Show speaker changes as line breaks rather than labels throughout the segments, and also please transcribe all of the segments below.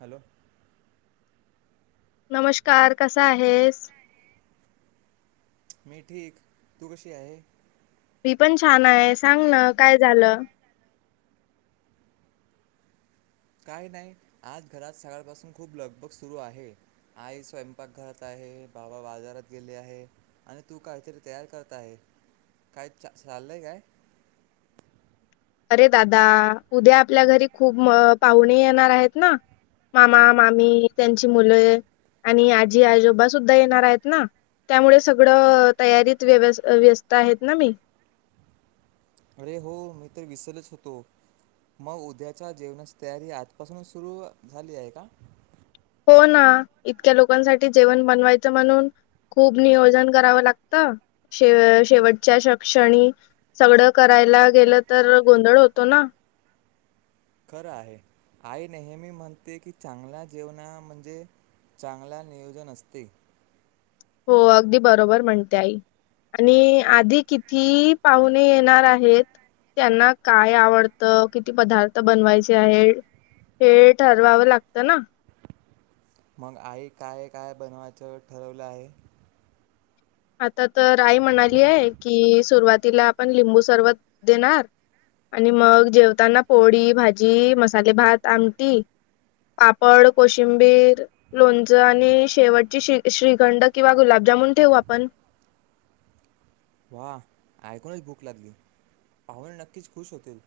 Hello
नमस्कार कसा आहेस?
मी ठीक तू कशी आहे?
मी पण छान आहे सांग ना काय झालं?
काय नाही आज घरात सकाळपासून खूप लगबग सुरू आहे. आई स्वयंपाकघरात आहे बाबा बाजारात गेली आहे. आणि तू काहीतरी तयार करत आहे काय चाललंय काय?
अरे दादा उद्या आपल्या घरी खूप पाहुणे येणार आहेत ना मामा मामी त्यांची मुलं आणि आजी आजोबा सुद्धा येणार आहेत ना. त्यामुळे सगळं तयारीत व्य व्यस्त आहेत ना मी.
अरे हो मी तर विसलच होतो. मग उद्याच्या जेवणाची तयारी आजपासून सुरू झाली आहे का?
हो ना इतक्या लोकांसाठी जेवण बनवायचं म्हणून खूप नियोजन करावं लागतं शेवटच्या क्षणी सगळं करायला गेलं तर गोंधळ होतो ना
खरं आहे आई नेहमी म्हणते की चांगल्या जेवण म्हणजे चांगला नियोजन असते.
हो अगदी बरोबर म्हणते आई आणि आधी किती पाहून येणार आहेत त्यांना काय आवडतं किती पदार्थ बनवायचे आहेत. हे ठरवावं लागतं ना
मग आई काय काय बनवायचं ठरवलं आहे?
आता तर आई म्हणाली आहे की सुरुवातीला आपण लिंबू सरबत देणार आणि मग जेवताना पोळी भाजी मसाले भात आमटी पापड कोशिंबीर. लोणचं आणि शेवटची श्रीखंड किंवा गुलाबजामून ठेवू आपण.
वा ऐकूनच भूक लागली पाहून नक्कीच खुश होतील.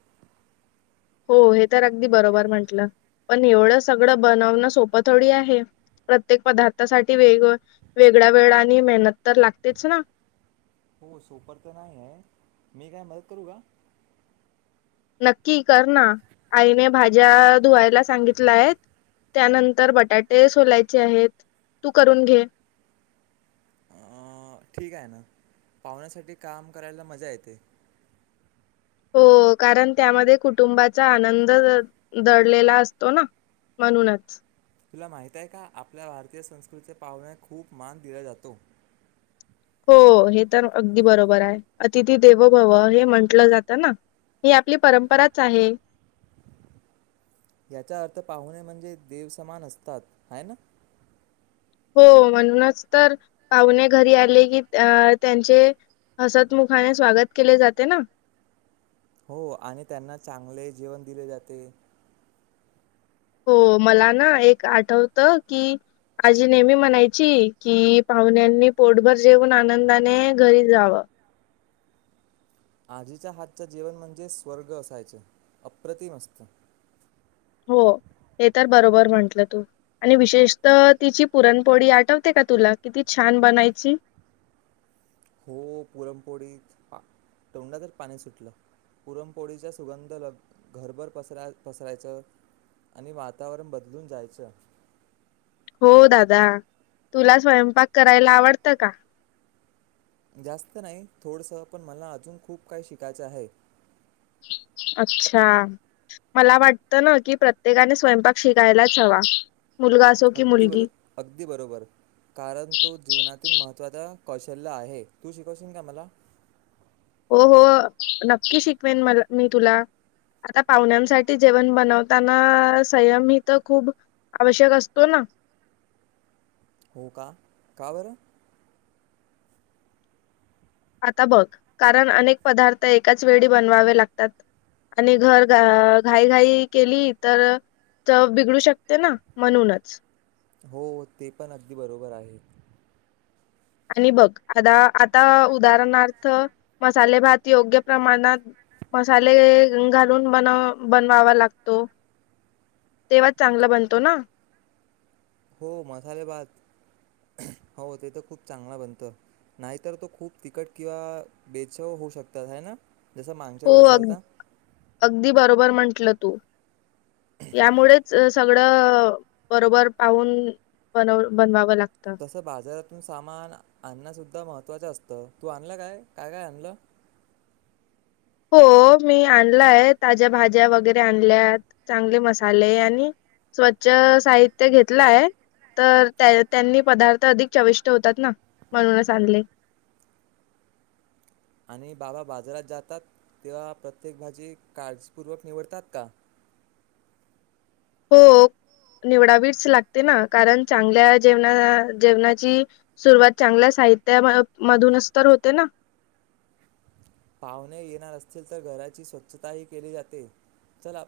हो हे तर अगदी बरोबर म्हंटलं पण एवढं सगळं बनवणं सोपं थोडी आहे. प्रत्येक पदार्थासाठी वेग वेगळ्या वेळा आणि मेहनत तर लागतेच ना
हो सोप तर नाही आहे मी काय मदत करू का?
नक्की कर ना आईने भाज्या धुवायला सांगितला आहे त्यानंतर बटाटे सोलायचे आहेत तू करून घे
ठीक आहे ना पाहण्यासाठी काम करायला मज्जा येते.
हो कारण त्यामध्ये कुटुंबाचा आनंद दडलेला असतो ना. म्हणूनच
तुला माहित आहे का आपल्या भारतीय संस्कृतीचे पाहुणे खूप मान दिला जातो.
हो हे तर अगदी बरोबर आहे अतिथी देवभव हे म्हंटलं जातं ना. ही आपली परंपराच आहे.
याचा अर्थ पाहुणे म्हणजे देवसमान असतात ह ना
हो म्हणूनच तर पाहुने घरी आले की अ त्यांचे हसतमुखाने स्वागत केले जाते ना.
हो आणि त्यांना चांगले जेवण दिले जाते.
हो मला ना एक आठवत की. आजी नेहमी म्हणायची की पाहुण्यांनी पोटभर जेऊन आनंदाने घरी जावं.
आजीच्या हातच जीवन म्हणजे स्वर्ग असायचे अप्रतिम असत.
हो हे तर बरोबर म्हंटलं तू. आणि विशेषत तिची पुरणपोळी आठवते का तुला किती छान बनायची.
हो पुरमपोळीत तोंडा तर पाणी सुटलं. पुरमपोळीच्या सुगंध लग घरभर पसरा पसरायचं. आणि वातावरण बदलून जायचं.
हो दादा तुला स्वयंपाक करायला आवडतं का?
जास्त नाही थोडसं पण मला अजून खूप काही शिकायचं आहे.
अच्छा. मला वाटत ना की प्रत्येकाने स्वयंपाक शिकायलाच हवा मुलगा अस.
अगदी बरो अगदी बरोबर कारण तो जीवनातील महत्त्वाचा कौशल्य आहे तू शिकवशील का मला
हो हो नक्की शिकवेन मला मी तुला आता पाहुण्यांसाठी जेवण बनवताना संयम ही तर खूप आवश्यक असतो ना.
हो का का बरं.
आता बघ कारण अनेक पदार्थ एकाच वेळी बनवावे लागतात. आणि घर घाई घाई केली तर च बिघडू शकते ना म्हणूनच
हो ते पण अगदी बरोबर आहे.
आणि बघ आता आता उदाहरणार्थ मसाले भात योग्य प्रमाणात मसाले. घालून बन बनवावा लागतो तेव्हाच चांगला बनतो ना.
हो मसाले भात हो ते तर खूप चांगला बनतं. नाहीतर तो खूप तिखट किंवा बेचाव होऊ शकतात आहे ना. जसं मागच्या
हो
वेळेस
अग
झालता
अगदी बरोबर म्हंटलं तू यामुळेच सगळं बरोबर पाहून बनव बनवावं लागतं.
तसं बाजारातून सामान आणण्यासुद्धा महत्त्वाचं असतं तू आणला काय काय काय आणलं.
हो मी आणलाय ताज्या भाज्या वगैरे आणल्यात चांगले मसाले आणि स्वच्छ साहित्य घेतलाय तर त्या त्यांनी पदार्थ अधिक चविष्ट होतात ना म्हणून आणले
आणि बाबा बाजारात जातात तेव्हा प्रत्येक भाजी काळजीपूर्वक निवडतात का
हो निवडावीच लागते ना कारण चांगल्या जेवणा जेवणाची सुरुवात चांगल्या साहित्या मधूनच तर होते ना
पाहुणे येणार असतील तर घराची स्वच्छताही केली जाते चला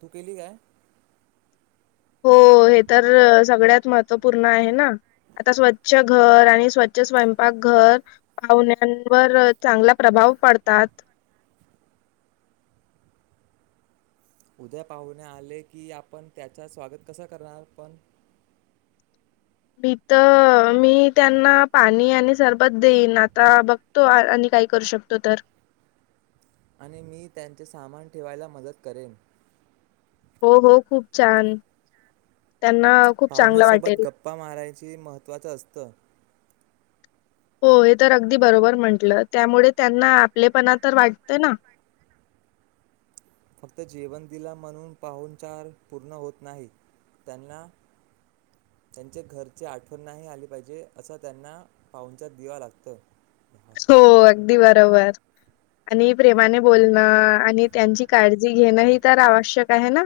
तू केली काय
हो हे तर सगळ्यात महत्त्वपूर्ण आहे ना आता स्वच्छ घर आणि स्वच्छ स्वयंपाकघर पाहुण्यांवर चांगला प्रभाव पडतात
उद्या पाहुणे आले की आपण त्याच स्वागत कसं करणार पण
भी तर मी त्यांना पाणी आणि सरबत देईन आता बघतो आणि काय करू शकतो तर
आणि मी त्यांचे सामान ठेवायला मदत करेन
हो हो खूप छान त्यांना खूप चांगलं
पाहुण्यांसोबत
वाटेल.
गप्पा मारायच महत्त्वाचं असतं
हो हे तर अगदी बरोबर म्हंटलं त्यामुळे त्यांना आपलेपणा तर वाटतं ना
फक्त जेवन दिल म्हणून पाहून चार पूर्ण होत नाही त्यांना त्यांचे घरची आठवण नाही आली पाहिजे असं त्यांना पाहुचार दिवा लागतं. [unintelligible]
हो अगदी बरोबर आणि प्रेमाने बोलणं आणि त्यांची काळजी घेणं ही तर आवश्यक आहे ना.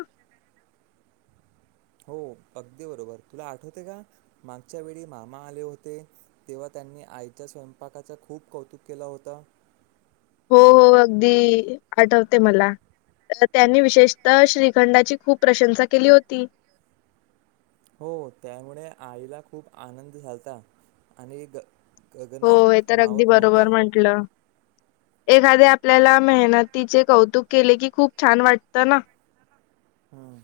हो अगदी बरोबर तुला आठवते का मागच्या वेळी मामा आले होते. तेव्हा त्यांनी आईच्या स्वयंपाकाचं खूप कौतुक केला होता.
हो हो अगदी आठवते मला त्यांनी विशेषतः श्रीखंडाची खूप प्रशंसा केली होती.
हो त्यामुळे आईला खूप आनंद झालता आणि ग..
हो हे
गगनात
तर अगदी
मावत
बरोबर
नव्हता.
म्हंटलं एखादे आपल्याला मेहनतीचे कौतुक केले की खूप छान वाटतं ना
हम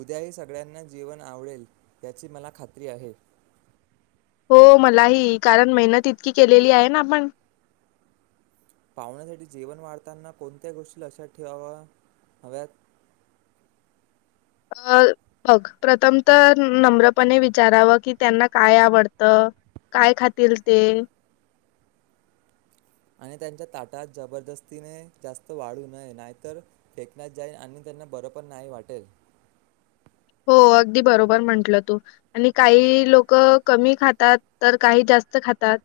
उद्याही सगळ्यांना जेवन आवडेल याची मला खात्री आहे.
हो मलाही कारण मेहनत इतकी केलेली आहे ना आपण
पाहुण्यासाठी जेवन वाढताना कोणत्या गोष्टी लक्षात ठेवाव्या हव्यात
अ बघ प्रथम तर नम्रपणे विचारावं की त्यांना काय आवडतं काय खातील ते
आणि त्यांच्या ताटात जबरदस्तीने जास्त वाढू नये नाहीतर फेकण्यात जाईल आणि त्यांना बरं पण नाही वाटेल
हो अगदी बरोबर म्हंटलं तू आणि काही लोक कमी खातात तर काही जास्त खातात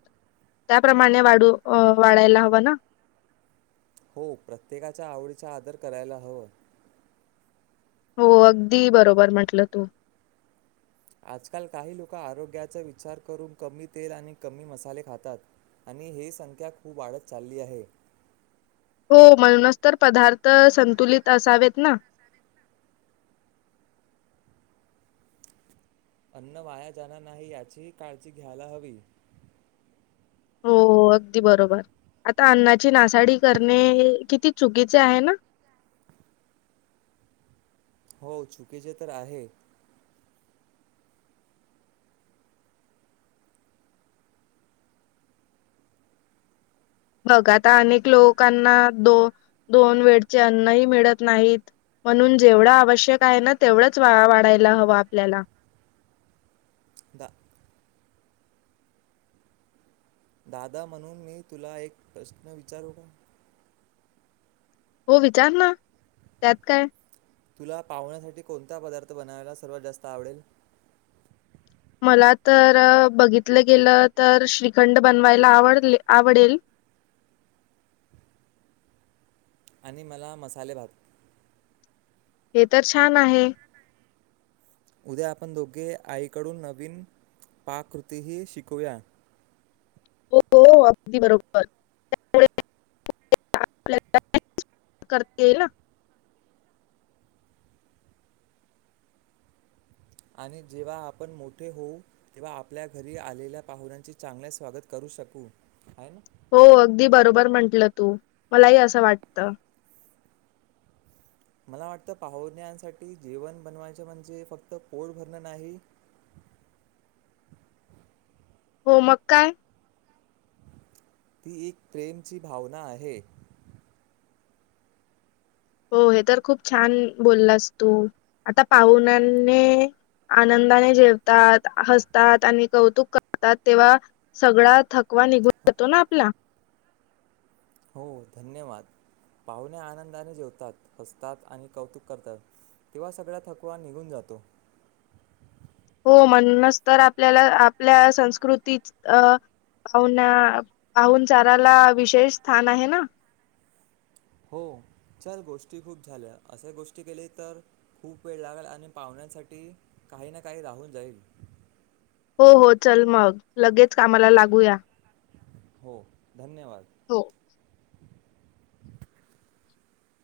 त्याप्रमाणे वाढू वाढायला हवं ना.
हो प्रत्येकाच्या आवडीचा आदर करायला हवां
हो अगदी बरोबर म्हटलं तू.
आजकाल काही लोक आरोग्याचा विचार करून कमी तेल आणि कमी मसाले खातात. आणि ही संख्या खूप वाढत चालली आहे.
हो म्हणूनच तर पदार्थ संतुलित असावेत ना
अन्न वाया जाणार नाही याचीही काळजी घ्यायला हवी
हो अगदी बरोबर आता अन्नाची नासाडी करणे किती चुकीचे आहे ना
हो चुकीचे तर आहे
बघ आता अनेक लोकांना दो दोन वेळचे अन्नही मिळत नाहीत म्हणून जेवढं आवश्यक आहे ना तेवढंच वा वाढायला हवं आपल्याला
दा दादा म्हणून मी तुला एक प्रश्न विचारू का
हो विचार ना त्यात काय
तुला पाहुण्यासाठी कोणता पदार्थ बनावायला सर्वात जास्त आवडेल
मला तर बघितलं गेलं तर श्रीखंड बनवायला आवड आवडेल
आणि मला मसाले भात
हे तर छान आहे.
उद्या आपण दोघे आईकडून नवीन पाककृतीही शिकूया
हो हो अगदी बरोबर त्यामुळे [unintelligible]
आणि जेव्हा आपण मोठे होऊ तेव्हा आपल्या घरी आलेल्या पाहुण्यांचे चांगले स्वागत करू शकू आहे ना
हो अगदी बरोबर म्हंटलं तू मलाही असं वाटतं
मला वाटतं पाहुण्यांसाठी जेवण बनवायच म्हणजे फक्त पोट भरणं नाही
हो मग काय
ती एक प्रेमची भावना आहे
हो हे तर खूप छान बोललंस तू आता पाहुनांने आनंदाने जेवतात हसतात आणि कौतुक करतात तेव्हा सगळा थकवा निघून जातो ना आपला
हो धन्यवाद पाहुणे आनंदाने जेवतात हसतात आणि कौतुक करतात तेव्हा सगळा थकवा निघून जातो
हो म्हणणच तर आपल्याला आपल्या संस्कृती अ पाहुना पाहन चाराला विशेष स्थान आहे ना
हो चल गोष्टी खूप झाल्या असे गोष्टी केल्या तर खूप वेळ लागेल आणि पाहुण्यांसाठी काही ना काही राहून जाईल
हो हो चल मग लगेच कामाला लागूया
हो धन्यवाद
हो